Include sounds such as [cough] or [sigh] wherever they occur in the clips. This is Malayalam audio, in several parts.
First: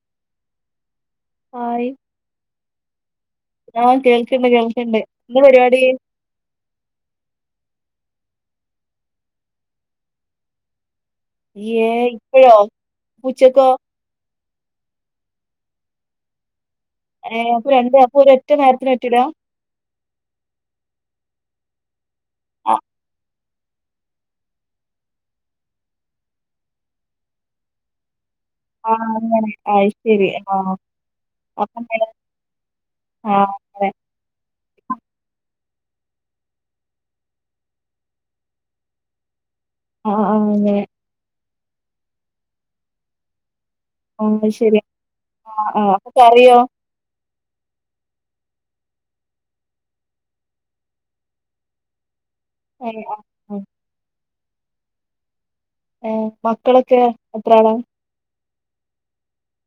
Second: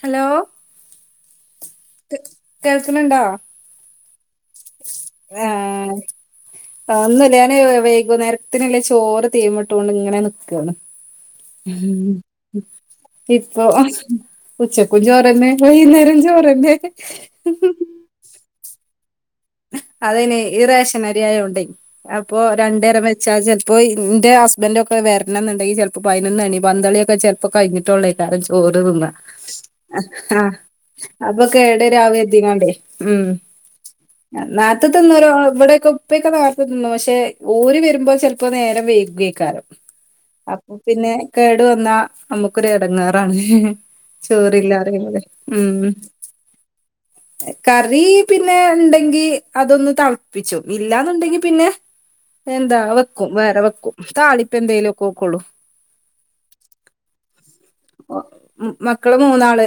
ഹലോ ആയി കേൾക്കണണ്ടോ ഞാൻ കേൾക്ന്ന് കേൾ ആഹ് ഒന്നുല്ല ഞാന് വെയ് വൈകുന്നേരത്തിന്ള്ള ചോറ് തീമിട്ട് കൊണ്ട് ഇങ്ങനെ നിക്കാണ് ഏ ഇപ്പഴോ ഇപ്പൊ പൂച്ചക്കൊ ഉച്ചക്കും ചോറ്ന്നെ വൈകുന്നേരം ചോറെന്നെ ഏ അപ്പൊ രണ്ട് അപ്പൊ ഒര് ഒറ്റ നേരത്തിന് തിട അതയ്ന് ഈ റേഷൻ അരിയായോണ്ടെ അപ്പൊ ആ രണ്ടേരം വെച്ചാ ചെ പ്പോ ഇന്റെ ഹസ്ബന്റൊക്കെ വരണംന്നുണ്ടെങ്കി ചെൽപ്പോ പയിനൊന്നണി പന്തളിയൊക്കെ ചെൽപ്പോ കഴിഞ്ഞിട്ടൊള്ളെ [unintelligible] ചോറ് ആഹ് തിന്ന അങ്ങനെ അയ് ശരി ആ ആഹ് അപ്പൊ കേട അപ്പങ്ങനെ രാവ എത്തിക്കാണ്ടേ ഉം ആഹ് അങ്ങനെ നാത്തത്ത് തിന്നു ഇവിടെയൊക്കെ ഉപ്പയൊക്കെ നെരത്ത്ന്നു പക്ഷെ ഊര് വരുമ്പോ ചെിലപ്പോ നേരം വൈക്വെ കാർ ആഹ് ആഹ് അപ്പ അങ്ങനെ പിന്നെ കേടു വന്നാ നമ്മുക്കൊരു എടങ്ങാറാണ് ആഹ് അത് ശരി ചോറില്ലാറെ ആഹ് ഉം ആഹ് അപ്പൊ കറിയോ കറി പി നെ ണ്ട് ങ്കി അതൊന്നു തളപ്പിച്ചുക്കും ഇല്ലാന്നുണ്ടെങ്കി പിന്നെ എന്താ ഏഹ് ആഹ് വെക്കും വേറെ ആഹ് വെക്കും താളി ഇപ്പ എന്തയ്ലൊക്കെ ക്കോളു ഏ മക്കളൊക്കെ എത്ര ആളാ മക്കള് മൂന്നാള്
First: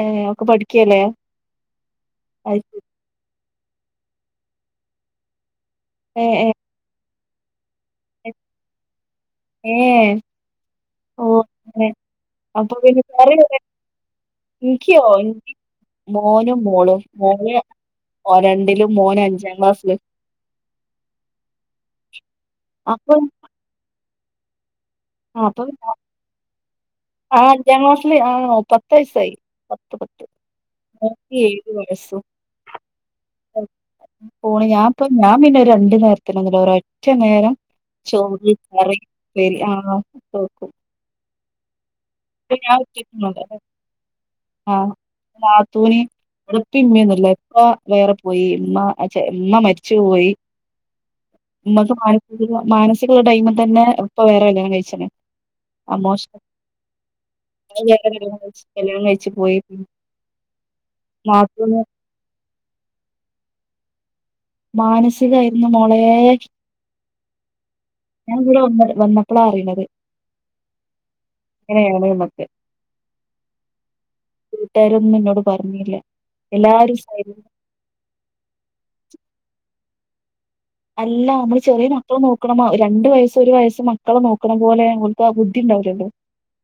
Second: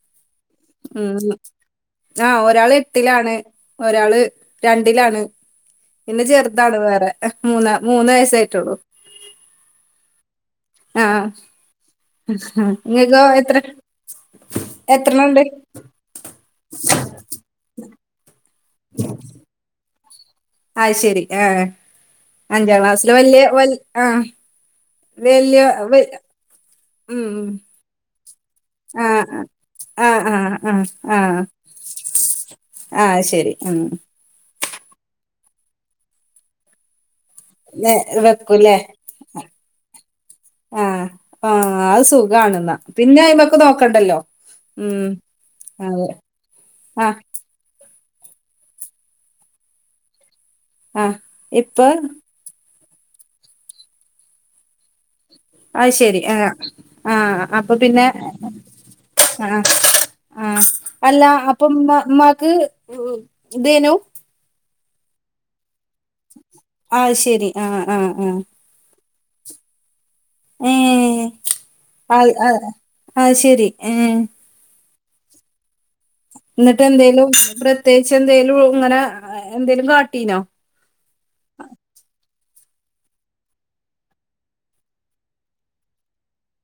ഏഹ് ഒക്കെ പഠിക്കല്ലേ ഉം ആ അത് ഒരാള് ശരി ലാണ് ഒരാള് രണ്ടിലാണ്. പിന്നെ ഏഹ് ചെർതാണ് വേറെ മൂന്നാ മൂന്ന് ഏഹ് വയസായിട്ടൊള്ളു ഏഹ് ആ ഓഹ് അങ്ങനെ അപ്പൊ പിന്നെ നിങ്ങക്കോ എത്ര [unintelligible] ഇൻക്ക്യോ എത്രണ്ണം ഉണ്ട് ഇൻക്ക് മോനും മോളും മോള് [unintelligible] [unintelligible] [unintelligible] ലും മോനഞ്ചാംക്ലാസ് ല് അഅ് ശെരി ആ അഞ്ചാം ക്ലാസ്സിലെ അപ്പൊ വല്യ വല ആ ആ, വല്യ അപ്പൊ വ് ആ അഞ്ചാം ക്ലാസ് ല് ആണോ? പത്ത് വയസ്സായി ആഹ് പത്ത് അഹ് പത്ത് ആഹ് ആഹ് മോക്ക് ആഹ് ഏഴ് വയസ്സും ആ ആയ്ശ ശരി ഉം പോണ് ഞാപ്പം ഞാൻ പിന്നെ ഒരു രണ്ടു നേരത്തിനൊന്നല്ല ഒര ഒറ്റ നേരം നെ ചോറ് വെക്കൂല്ലേ കറി ഉപ്പേരി ആഹ് ആ ആ അത് സുഖാണെന്നാ പിന്നെ അയിമക്ക് [unintelligible] നോക്കണ്ടല്ലോ ആഹ് ഉം നാത്തൂന് അതെ ഉപ്പി ഉമ്മാ ആ ഒന്നുല്ല ഇപ്പ വേറെ പോയി ഇമ്മ അചെ ഇമ്മ മരിച്ചു പോയി ആഹ് ഇപ്പൊ ഇമ്മക്ക് മാനസിക മാനസ് [unintelligible] ടൈമ് തന്നെ ഇപ്പ വേറെ കല്യാണം കഴിച്ച്ണ് അയ്ശരി എ അമ്മോശൻ ആഹ് അപ്പൊ വേറെ പിന്നെ കല്യാണം കഴിച്ച് കല്യാണം കഴിച്ചു അഹ് പോയി ആഹ് പിന്നെ ആഹ് അല്ല അപ്പൊ നാത്തൂന് ഉമ്മ ഇമ്മാക്ക് ഇതേനു മാനസികാരുന്നു മോളേ അത് ശരി ആഹ് ആഹ് ഞാൻ ആഹ് കൂടെ വന്ന് വന്ന ഇപ്പളാ അറിണത് ഏഹ് അഹ് എന്നൊക്കെ അഹ് അയ്ശരി ഏഹ് വീട്ടാരൊന്നുന്നോട് പറഞ്ഞില്ല ഇന്നട്ട് എല്ലാരും എന്തേലും സൈലന്റ് പ്രത്യേകിച്ച് എന്തേലും ഇങ്ങനെ അഹ് എന്തേലും കാട്ടീനോ അല്ല അമ്മള് ചെറിയ മക്കൾ നോക്ക ക്ക്ണമ രണ്ട് വയസ്സ് ഒരു വയസ്സ് മക്കള നോക്ക്ണ പോലെങ്ങൻതെ [unintelligible] ബുദ്ധിണ്ടാവൂലല്ലോ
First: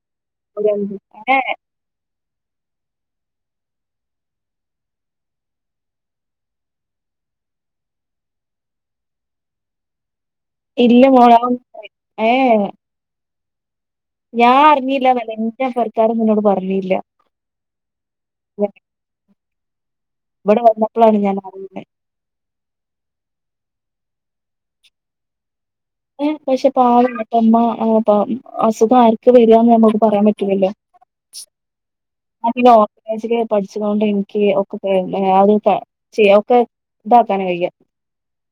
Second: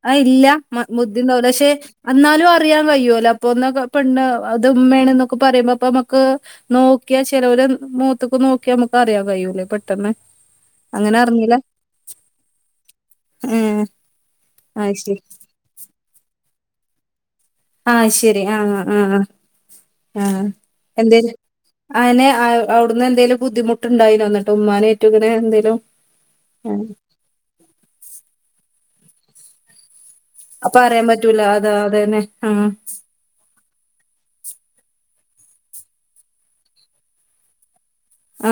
അ ഇല്ല മ ബുദ്ധിണ്ടാവൂല പക്ഷെ അന്നാലും അറിയാൻ കയിയുലോ പോന്നാക്കാപണ്ണ് അത് ഉമ്മ ആണന്നു പറിമ്പോപ്പമ്മക്ക് നോക്കിയാ ചെലവര് മുഖത്തെക്ക് നോക്കിയാ നമ്മുക്ക് അറിയാൻ കയൂലോ പെട്ടെന്ന് ഇല്ല അങ്ങനെ മോള ഏ ഏ ഉം ഞാൻ അറിഞ്ഞില്ല [inaudible] പൊര്ക്കാരൊന്നുംനോട് പറ [unintelligible] ഇല്ല ആ ശരി ആ ആ ആ ഇവിടെ വന്നപ്പളാണ് എന്തേര് ഞാൻ അറിയുന്നെ എന്നെ അവിടെന്ന് - എന്തേലും ബുദ്ധിമുട്ടുണ്ടായിനോ എന്നിട്ട് ഉമ്മാനെ ഏറ്റു ഇങ്ങനെ എന്തേലും- ഏ പക്ഷെ ആ. പാ മറ്റമ്മ അതാ ഹൊ [unintelligible] അസുഖം ആർക്ക് വരുയാന്ന് ഞാൻ പഠിപ്പിച്ചു അപ്പൊ അറിയാൻ പറ്റൂല അതാ അതന്നെ ആ- പഠിച്ചുകൊണ്ട് എനിക്ക് ഒക്കെ [unintelligible] ആതൊക്കെ ചെയ്യ ഒക്കെ ഇതാക്കാൻ വയ്യ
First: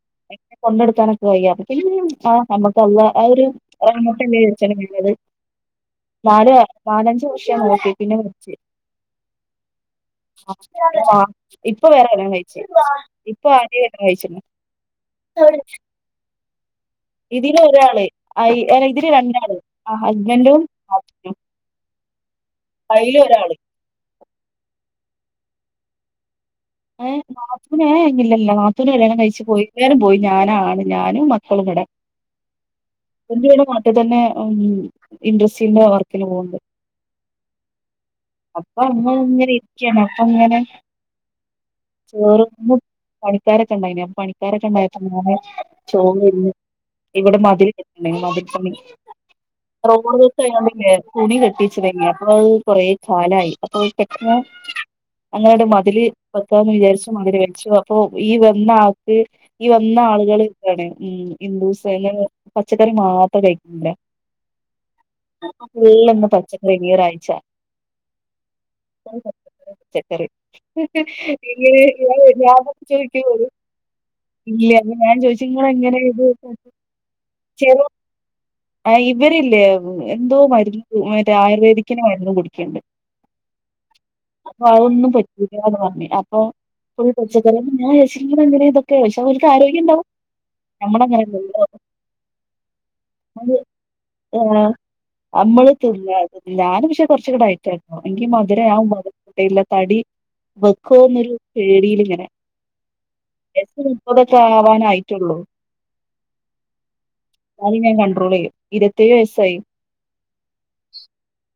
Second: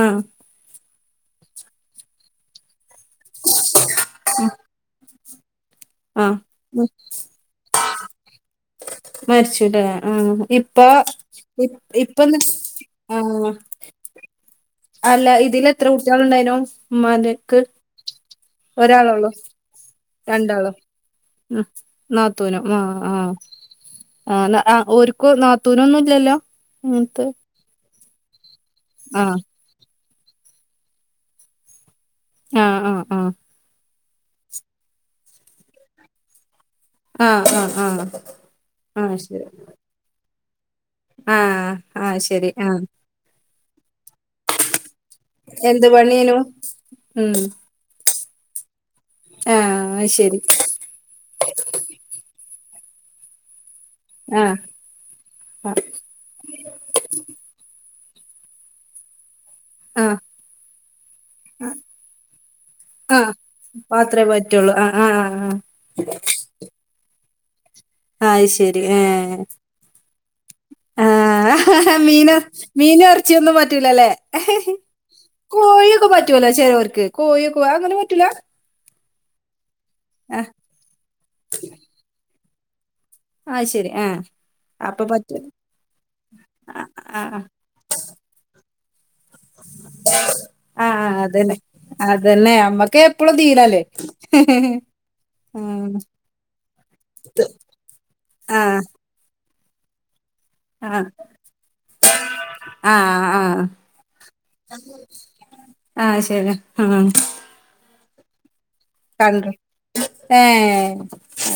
ആഹ് പങ്കെടുക്കാനും- വയ [unintelligible] ആനമ്മക്ക് കൊള്ള ആ ഒരു റാമട്ടല്ലേ [unintelligible] വച്ചന വണത് ആഹ് നാല് നാലഞ്ച് വർഷം നോക്കി പിന്നെ നിർത്തി മരിച്ചുല്ലേ ആഹ് ഇപ്പ ആ ഇ ഇപ്പൊ വേറെ കല്യാണം ഇപ്പന്ന് കഴിച്ച് ഇപ്പൊ ആഹ് [unintelligible] അല്ല ഇതിലെത്ര കുട്ടികള് ഉണ്ടായിനു ഇതില് ഒരാള് അ ഇതില് ഒരാളൊള്ളു രണ്ടാള് ആ ഹസ്ബൻ്റും [unintelligible] ന ത്തുനും ആ ആ ആ ന ഓര്ക്ക് നാത്തൂനൊന്നും ഇല്ലല്ലോ ഉം ഏ ത്ത് നാത്തൂന് ഏ ഇല്ലല്ല നാ ത്തുന് കല്ലണം കഴിച്ച് പോയി [unintelligible] പോയി ഞാന ആണ് ഞാനും മക്കളും ഇവടെ ആഹ് ആഹ് [unintelligible] വീട്ടി തന്നെ മ്മ് ഇൻഡസ്ട്രിന്റെ വർക്കിന് പോക്ണ്ട് ആഹ് ആഹ് ആഹ് ആഹ് അപ്പൊ അങ്ങ ആഹ് ഇങ്ങനെ ഇരിക്കാണ് അപ്പൊ ഇങ്ങനെ ആ ആ ശെരി ആ കാരക്കണ്ടായിനോ പണിക്കാരക്കണ്ടായി അങ്ങനെ എന്ത് ചോറ് പണിയേനു തിന്ന് ഉം ഇവിടെ മതിൽ കെ ണ്ടേ മതിൽപ്പണി ആഹ് അത് റോഡ് ശരി വെപ്പ് കഴിഞ്ഞ പിന്നെ തുണി കെട്ടിച്ചിലെങ്കേ അ കുറേകാലായി അപ്പൊ ടെക്നോ ആഹ് അങ്ങനെ ഒരു ആഹ് മതില് പോന്ന് വിചാരിച്ചു മതിരി വെച്ചു അപ്പൊ ഈ വന്ന ആൾക്ക് ഈ വന്ന ആഹ് ആളുകൾ ഇതാണ് ഉം ഇന്ദൂസ് പച്ചക്കറി ആഹ് മാത്രം കഴിക്കുന്നില്ല മാത്രേ പറ്റുള്ളൂ ആഹ് ആഹ് ആഹ് ഫുള്ള് ഒന്ന് പച്ചക്കറി ഈ ഒരാഴ്ച അ ശരി ആഹ ശരി ആഹ മീന മീന ചോദിക്കും ഇറച്ചിയൊന്നും പറ്റൂലല്ലേ ഇല്ല അപ്പൊ ഞാൻ ചോദിച്ചു ഇങ്ങളെങ്ങനെ കോഴിയൊക്കെ ഇത് പറ്റൂലോ ചെലാവർക്ക് കോഴിയൊക്ക അങ്ങനെ പറ്റൂല വരില്ലേ എന്തോ ആ മരുന്ന് മറ്റേ ആയുർവേദിക്കിന് മരുന്ന് കുടു കേഡ് ആഹ ശരി ആഹ അപ്പൊ പറ്റൂ പറ്റൂലാന്ന് അപ്പൊ പച്ചക്കറി ഞാൻ [unintelligible] ഇതൊക്കെ ഇഷ് പക്ഷേ ഓൽക്ക് ആരോഗ്യം ഇണ്ടാവും. ആ ആ, നമ്മടെ അതന്നെ അങ്ങനെല്ലല്ലോ. അതന്നെ അമ്മക്ക് എപ്പളും അത് തീരല്ലേ ആഹ് നമ്മള് ഉം [unintelligible] ഞാന് പക്ഷെ കുറച്ചൊക്കെ ഡയറ്റായിരുന്നു. എൻങ്കി മധുര ആ [unintelligible] ഇല്ല തടി ആ വെക്കോന്നൊരു പേടില്ങ്ങനെ ആ ആ വയസ് മുപ്പതൊക്കെ ആവാനായിട്ടുള്ളൂ. ആ ശരി അത് ഞാൻ കൺ ട്രോളെയ്യും കൺട്രോ ഏഹ്..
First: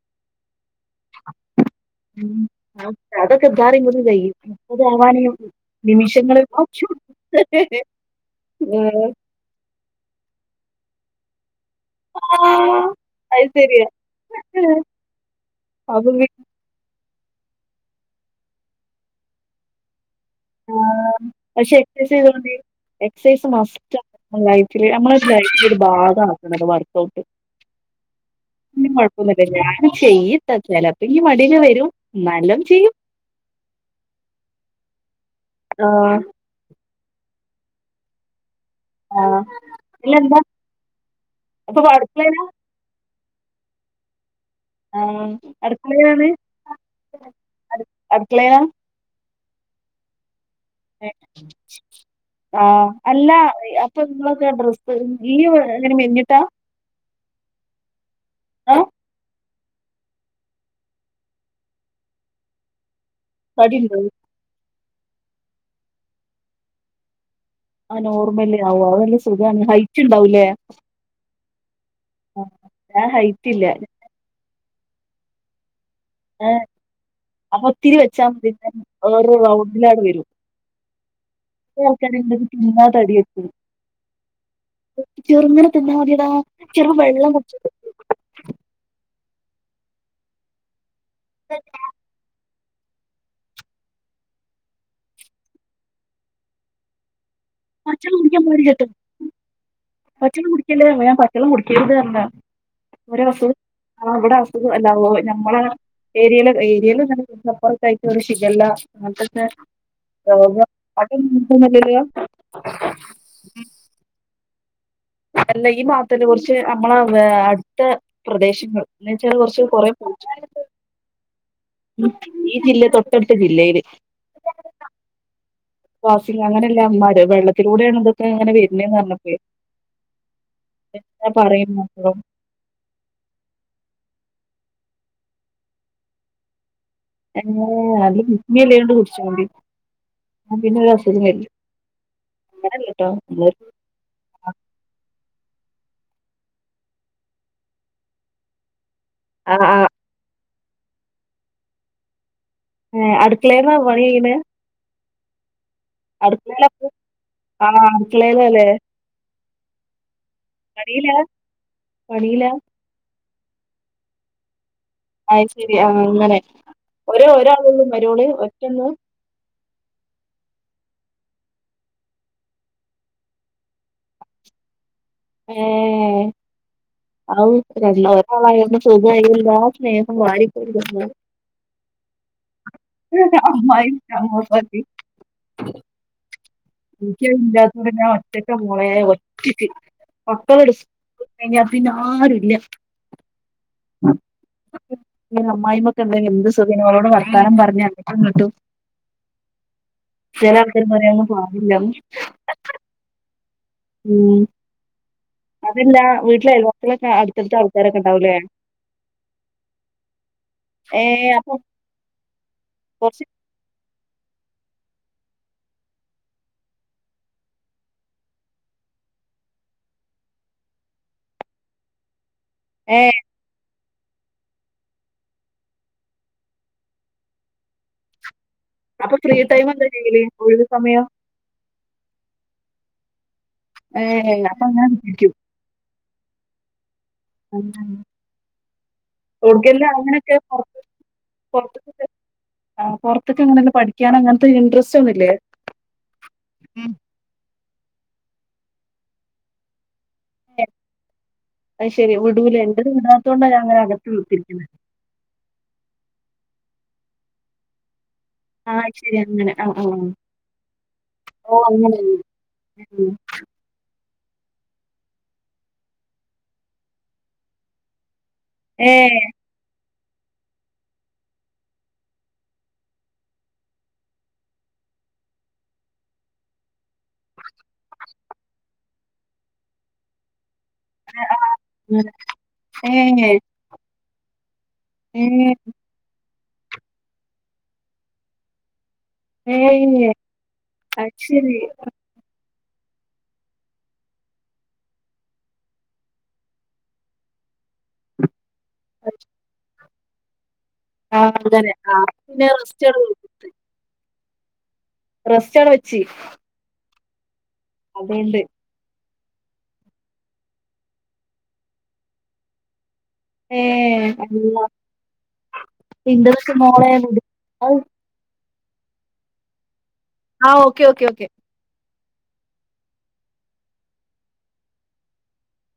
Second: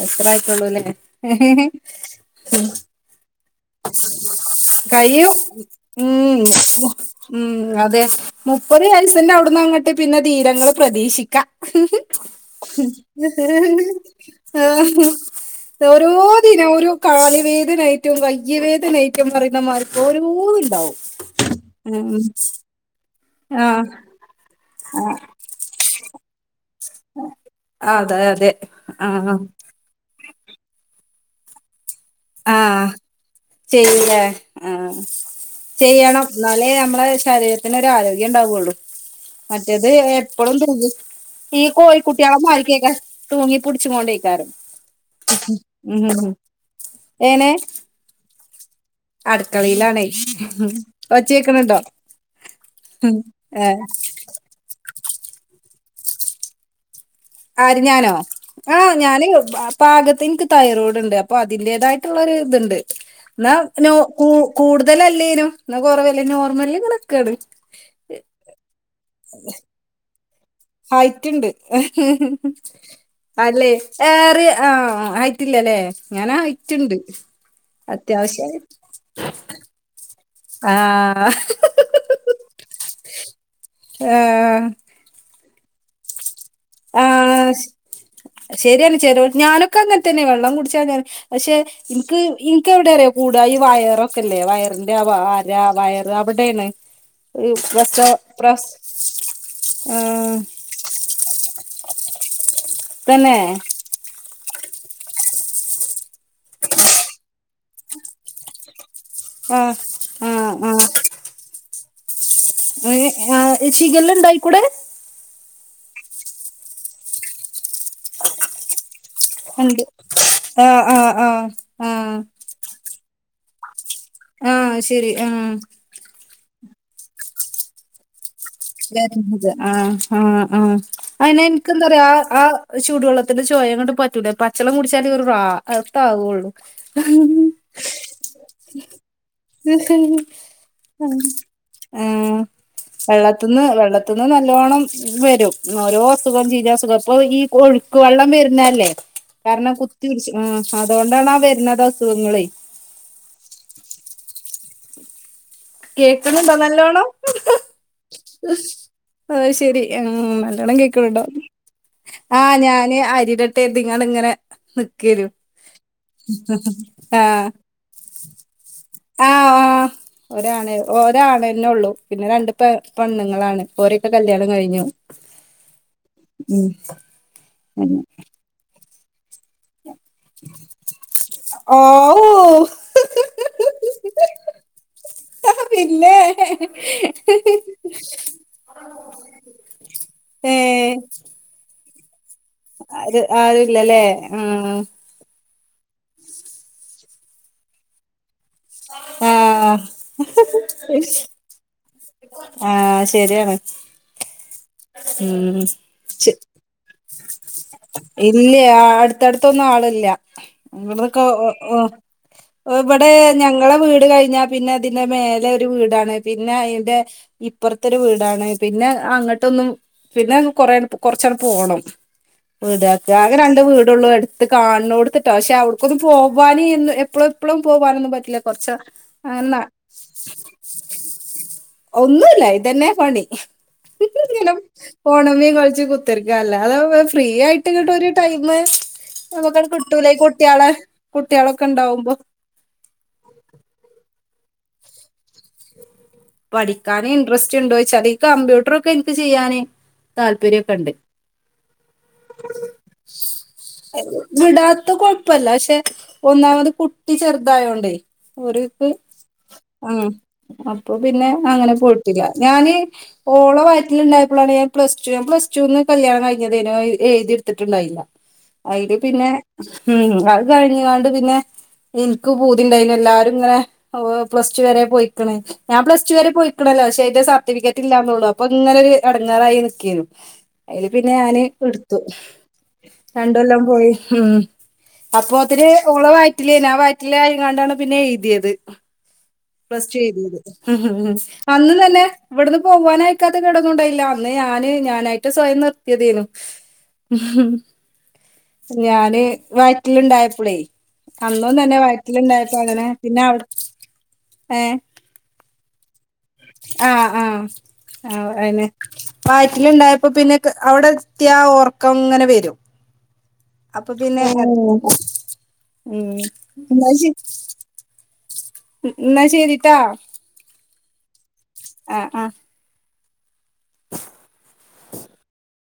അത്രയ് സൊള്ളൂല്ലെ ഉം അതൊക്കെ ഇതാറിം കൊണ്ട് കഴിയും മുപ്പതാവാന് കയ്യും. നിമിഷങ്ങള് ഊം ഊം അതെ മുപ്പത് വയസ്ന്റെ അവിടന്ന് അങ്ങ ട്ട് പിന്നെ ദീരങ്ങള് പ്രതീക്ഷിക്കാ. അത് ശരിയാ അപ്പൊ ഓരോ പിന്നെ ദിന ഒരു കാല് വേദനായ്റ്റും കൈ യ്യ് വേദനായ്റ്റും പറയുന്ന മാരി ഓരോന്ന് ഇണ്ടാവും. ഉ ഉം ക്സൈസ് ആഹ് മസ്റ്റാ... മ്മളെ ലൈഫില് നമ്മള ലൈഫിൻ്റെ ഒരു ബാഗാ. ടക്ക്ണത് work out. അതെ അതെ [unintelligible] ആഹ് കൊഴപ്പൊന്നുല്ല. ഞാനൊക്കെ ഈ [unintelligible] അപ്പ ഇൻക്ക് മടിയൊക്കെ വരും. എന്നാലും ആഹ് ചെയ്യും ചെയ്യുലേ ആഹ് ആഹ് ചെയ്യണം ന്നാലേ നമ്മളെ ശരീരത്തിന് ഒരാരോഗ്യംണ്ടാവൊള്ളൂ ആഹ് മറ്റേത് ഇല്ല എന്താ എപ്പളും തൂങ്ങി ഈ അപ്പൊ കോഴിക്കുട്ട്യളെ അടുക്കളയിലാ മാതിരിയൊക്കെ തൂങ്ങി പുട്ച്ച്ങ്ങോണ്ടെയ്ക്കാരം ആഹ് അട്ക്കളേലാണ് എങ്ങനെ ക്കളേലാ അട്ക്കളയിലാണേ ആ ഉം അല്ല ഏ അപ്പൊ നിങ്ങളൊക്കെ ഡ്രസ്സ് നീയും എങ്ങനെ മെലിഞ്ഞിട്ടാ ആര് ഞാനോ ആഹ് ഞാന് പ പാകത്ത് ഇൻക്ക് തൈറോയ്ഡ് ഇണ്ട് അപ്പൊ അതിന്റേതായിട്ടുള്ളൊര് ഇത്ണ്ട് ന്നാ പ്നോ തടിയുണ്ടോ കു കൂട് തലല്ലേനും ന്നാ കൊറവല്ല നോർമലി ഇങ്ങനെക്കാണ് ആ നോർമല് ആവു അഎല്ല സുഖാണ് ഹൈറ്റ് ഇണ്ടാവുലേ ഹൈറ്റ്ണ്ട് ഞാൻ ഹൈറ്റ് അല്ലേ ഇല്ല ഏറെ ആ ആയിറ്റ്ല്ലല്ലേ ഏ അപ്പോ ഒത്തിരി വെച്ചാ മതി അത്യാവശ്യം വേറെ റൗണ്ടിലാണ് വരും ആ ആൾക്കാര എന്ത തിന്ന തടി വെക്കും ചെറുങ്ങെ തന്ന മതിയെടാ ചെറു ആ വെള്ളം കുടിച്ച് ശരിയാണ് ചേരോ ഞാനൊക്കെങ്ങനെതനെ വെള്ളം കുടിച്ചാ പക്ഷെ ഇനിക്ക് ഇ ക്ക എവിടെറിയ കൂടാ ഈ വയറ ഒക്കെല്ലേ വയറിന്റെ ആരാ വയറ് അവിടെണ് പ്രശ പച്ചള്ളം കുടിക്കാൻ പ്ര പാടില്ലട്ടോ [unintelligible] പച്ചള്ളം കുടിക്കല്ലേ ഞാൻ പച്ചള കുടിക്ക ചെയ്തു തരണ്ട ഒരേ തന്നെ വസു ആ ഇവിടെ ഇ അല്ല ഓ നമ്മള ഏരിയയില ഏരിയൽ [unintelligible] ഒരു ശിഖല്ല [unintelligible] ആഹ് ആഹ് രോഗം [unintelligible] ഏഹ് ആഹ് ഷിഖല്ലാ ഇണ്ടായി. കൂടെ അല്ല ഈ മാതെ കുറിച്ച് നമ്മള അടുത്ത പ്രദേശങ്ങൾ. എന്ന് വെച്ചാൽ കുറച്ച് ആഹ് ആഹ് ആഹ് ആഹ. മ തില്ലെ തോ ട്ടടുത്ത ജില്ലയിയില്. ആഹ് ശരി ഉം. വാസിംഗ അങ്ങനല്ലേ അമ്മമാര് വെള്ളത്തിലൂടെയാണത്. വര ആഹ് ആഹ് ആഹ് ഞാൻ അയിന് എനിക്ക് പറയും എന്താ പറയാ മക്കളോട് ആഹ് ആഹ് ചൂടുവെള്ളത്തിന്റെ ചോയ അങ്ങട്ട് പറ്റൂലേ പ അച്ചളം കുടിച്ചാല് ഇവ അർത്ഥമാവള്ളൂ. ഏ നല്ല് ബിസ്മി ചൊല്ലിയാണ്ട് കുടിചോണ്ടി എന്ന പിന്നെ ഒരു അസുഖവും വരില്ല അങ്ങനല്ലട്ടോ. നമ്മള് തിന്ന് വെള്ളത്തിന്ന് നല്ലോണ്ണം വെരും. ഓരോ അസുഖം ചീന അസുഖം ഇപ്പൊ ഈ ഒഴുക്ക് വെള്ളം വരുന്നല്ലേ. ആഹ് കാരണം ആഹ് കുത്തിച്ച് ആഹ്. അതുകൊണ്ടാണ് വരുന്നത് അസുഖങ്ങളെ. ഏ അടുക്കളെന്നാ പണി ചെയ്യണേ? കേക്കണുണ്ടോ അടുക്കളേലാ നല്ലോണം. ആഹ് അടുക്കളേലല്ലേ ആ ശെരി ആ നല്ലോണം പണിയിലാ കേക്കണോണ്ടോ ആ പണിയിലാ ഞാന് അരിടെ [unintelligible] ഇങ്ങനെ നി അയിശെരി ആ അങ്ങനെ ഓരോ ആഹ് ഒരാളുള്ളൂ മരുമോള് ഒറ്റന്ന് ആഹ് ആ ഒരാണ് ഒരാള്ളന്നെള്ളു പിന്നെ രണ്ട് പെ പെണ്ണുങ്ങളാണ് ഓരൊക്കെ കല്യാണം കഴിഞ്ഞു ഉം [unintelligible] അങ്ങനെ [unintelligible] വേഗം വാരിക്കോരി തന്ന് ആവൂ [unintelligible] പിന്നെ എനിക്കാ ഇല്ലാത്ത കൊണ്ട് ഞാ ഒറ്റക്ക മോളെ ഒറ്റയ്ക്ക് ഏഹ് [unintelligible] പിന്നാര് ഇല്ല ആര് ആരുല്ലല്ലേ ഇങ്ങനൊരു അമ്മായിയമ്മക്കെണ്ടാങ്കി എന്ത്‌ സുഖവാ [unintelligible] ഓളോട് പറയി ത്താനം പറഞ്ഞ് അങ്ങട്ടും ഇങ്ങട്ടും ആഹ് ആഹ് [unintelligible] [unintelligible] ആഹ് ശെരിയാണ് ഉം ഉം അതല്ല ച് വീട്ടിലെ അയൽവാസികളൊക്കെ അടുത്തടുത്ത ആൾക്കാരൊക്കെ ഉണ്ടാവൂലേ ഇല്ല അടുത്തടുത്തൊന്നു ആളില്ല ഏ അങ്ങന്നൊക്കെ അപ്പൊ ഓ ഇവിടെ കൊറച്ച് ഞങ്ങളെ വീട് കഴിഞ്ഞാ പിന്നെ അതിന്റെ മേലെ ഒരു വീടാണ് പിന്നെ അതിന്റെ ഇപ്പറത്തെ ഒരു വീടാണ് പിന്നെ അങ്ങ ട്ടൊന്നും പിന്നെ കൊറെ കൊറച്ചണ്ട് പോണം വീടെ ഏ ആകെ രണ്ട് വീട് ടൊള്ളൂ അട്ത്ത് കാണ്ണോട്ത്ത്ട്ടോ പക്ഷെ അവവിക്കൊന്നും പോവാനും എപ്പളും എപ്പളും പോവാനൊന്നും പറ്റില്ല കൊറച്ച് അപ്പൊ ഫ്രീ അങ്ങനെ ടൈം എന്താ ചെയ്യല് ഒഴിവ് സമയം ഒന്നുല്ല ഇതെന്നെ പണി. ഏ അപ്പൊ അങ്ങനെ [unintelligible] കുത്തിരിക്കും കോണമീ കൾച്ച് കു ത്തർക്ക അല്ലാതെ വെ ഫ്രീ ആയിട്ട് കിട്ട ഒരു ടൈം നമുക്കട് ഓട്ക്കെല്ലാം കിട്ടൂല അങ്ങനെയൊക്കെ പൊറ കുട്ടികളെ കുട്ടികളൊക്കെ പൊറത്ത്ക്കൊക്കെ ഇണ്ടാവുമ്പോ ത് ഇൻട്രസ്റ്റ് ഒന്നൂല്ലേ? പഠിക്കാന് ഇൻട്രസ്റ്റ് ഇണ്ടോയ് ചതി കമ്പ്യൂട്ടറൊക്കെ ഇൻക്ക് ചെയ്യാന് താല്പര്യൊക്കെണ്ട് അത് ശരി വിടൂല എന്റത് വിടാത്തോണ്ടാ ഞാൻ അങ്ങനെ അകത്ത് കുത്തിരിക്കുന്നെ വിടാത്ത കൊഴപ്പല്ല പക്ഷെ ഒന്നാമത് കുട്ടി ചെറുതായോണ്ടേ ആ ഓര്ക്ക് ശരി അങ്ങനെ ആ ആ ആഹ് അപ്പൊ പിന്നെ അങ്ങനെ പോയിട്ടില്ല ഞാൻ ഓളെ വയറ്റി ല് ഇണ്ടായപ്പളാണ് ഞാൻ പ്ലസ് ടു. ഞാൻ പ്ലസ് ടുന്ന് കല്യാണം കഴിഞ്ഞതേനു അത് എഴുതിട്ത്തിട്ടുണ്ടായില്ല. അയില് പിന്നെ, ഉം അത് കഴിഞ്ഞ് കാണ്ട് പിന്നെ ഇൻക്ക് പൂതിണ്ടായിനി എല്ലാരും ഇങ്ങനെ ഔഹ് പ്ലസ് ടു വരെ പോയിക്ക്ണ് ഞാ പ്ലസ്ടു വരെ പോയിക്ണല്ലോ. ഷ് അയ്‌ന്റെ സർട്ടിഫിക്കറ്റില്ലാന്നുള്ളൂ. അപ്പം ഇങ്ങനെ ഒരു എടങ്ങാറായി നിക്കേനു. അയില് പിന്നെ ഞാന് ഇട്ത്തു. ഏ ഏ രണ്ടൊല്ലം പോയി. ഹ്മ്മ് ഏ അപ്പൊത്തിന് ഓള് വയ റ്റിലേനാ ആ വയറ്റിലായിങ്ങണ്ടാണ് പിന്നെ എഴുതിയത്. പ്ലസ് ടു ഏയ് എഴുതിയത്. അത് ശരി അന്നും തന്നെ ഇവട്ന്ന് പോവാനയിക്കാത്തെ കേടൊന്നുണ്ടായില്ല. അന്ന് ഞാന് ഞാനായിട്ട് സ്വയം നിർത്തിയതേനു. ഞാന് വ യറ്റിലുണ്ടായപ്പളേ ആ അന്നും അങ്ങനെ തന്നെ ആ വയറ്റില് പിന്നെ ഇണ്ടായപ്പ ങ്ങനെ റസ്റ്റ് പിന്നെ അവ ഏഹ് റെസ്റ്റ് അവ്ടെ വെച്ചി. ആ ആ ആ അയന്നെ വയറ്റിലുണ്ടായപ്പോ പിന്നെ അവിടെത്തിയാ ഉർക്കം ങ്ങനെ വരും ഏ അപ്പൊ പിന്നെ അള്ളാ മ് ഇന്റതൊക്കെ എന്നാ മോളെ ശെരി വിട്. അത് എന്നാ ശരിട്ടാ ആ ഓക്കെ ഓക്കെ ഓക്കെ ആ ആ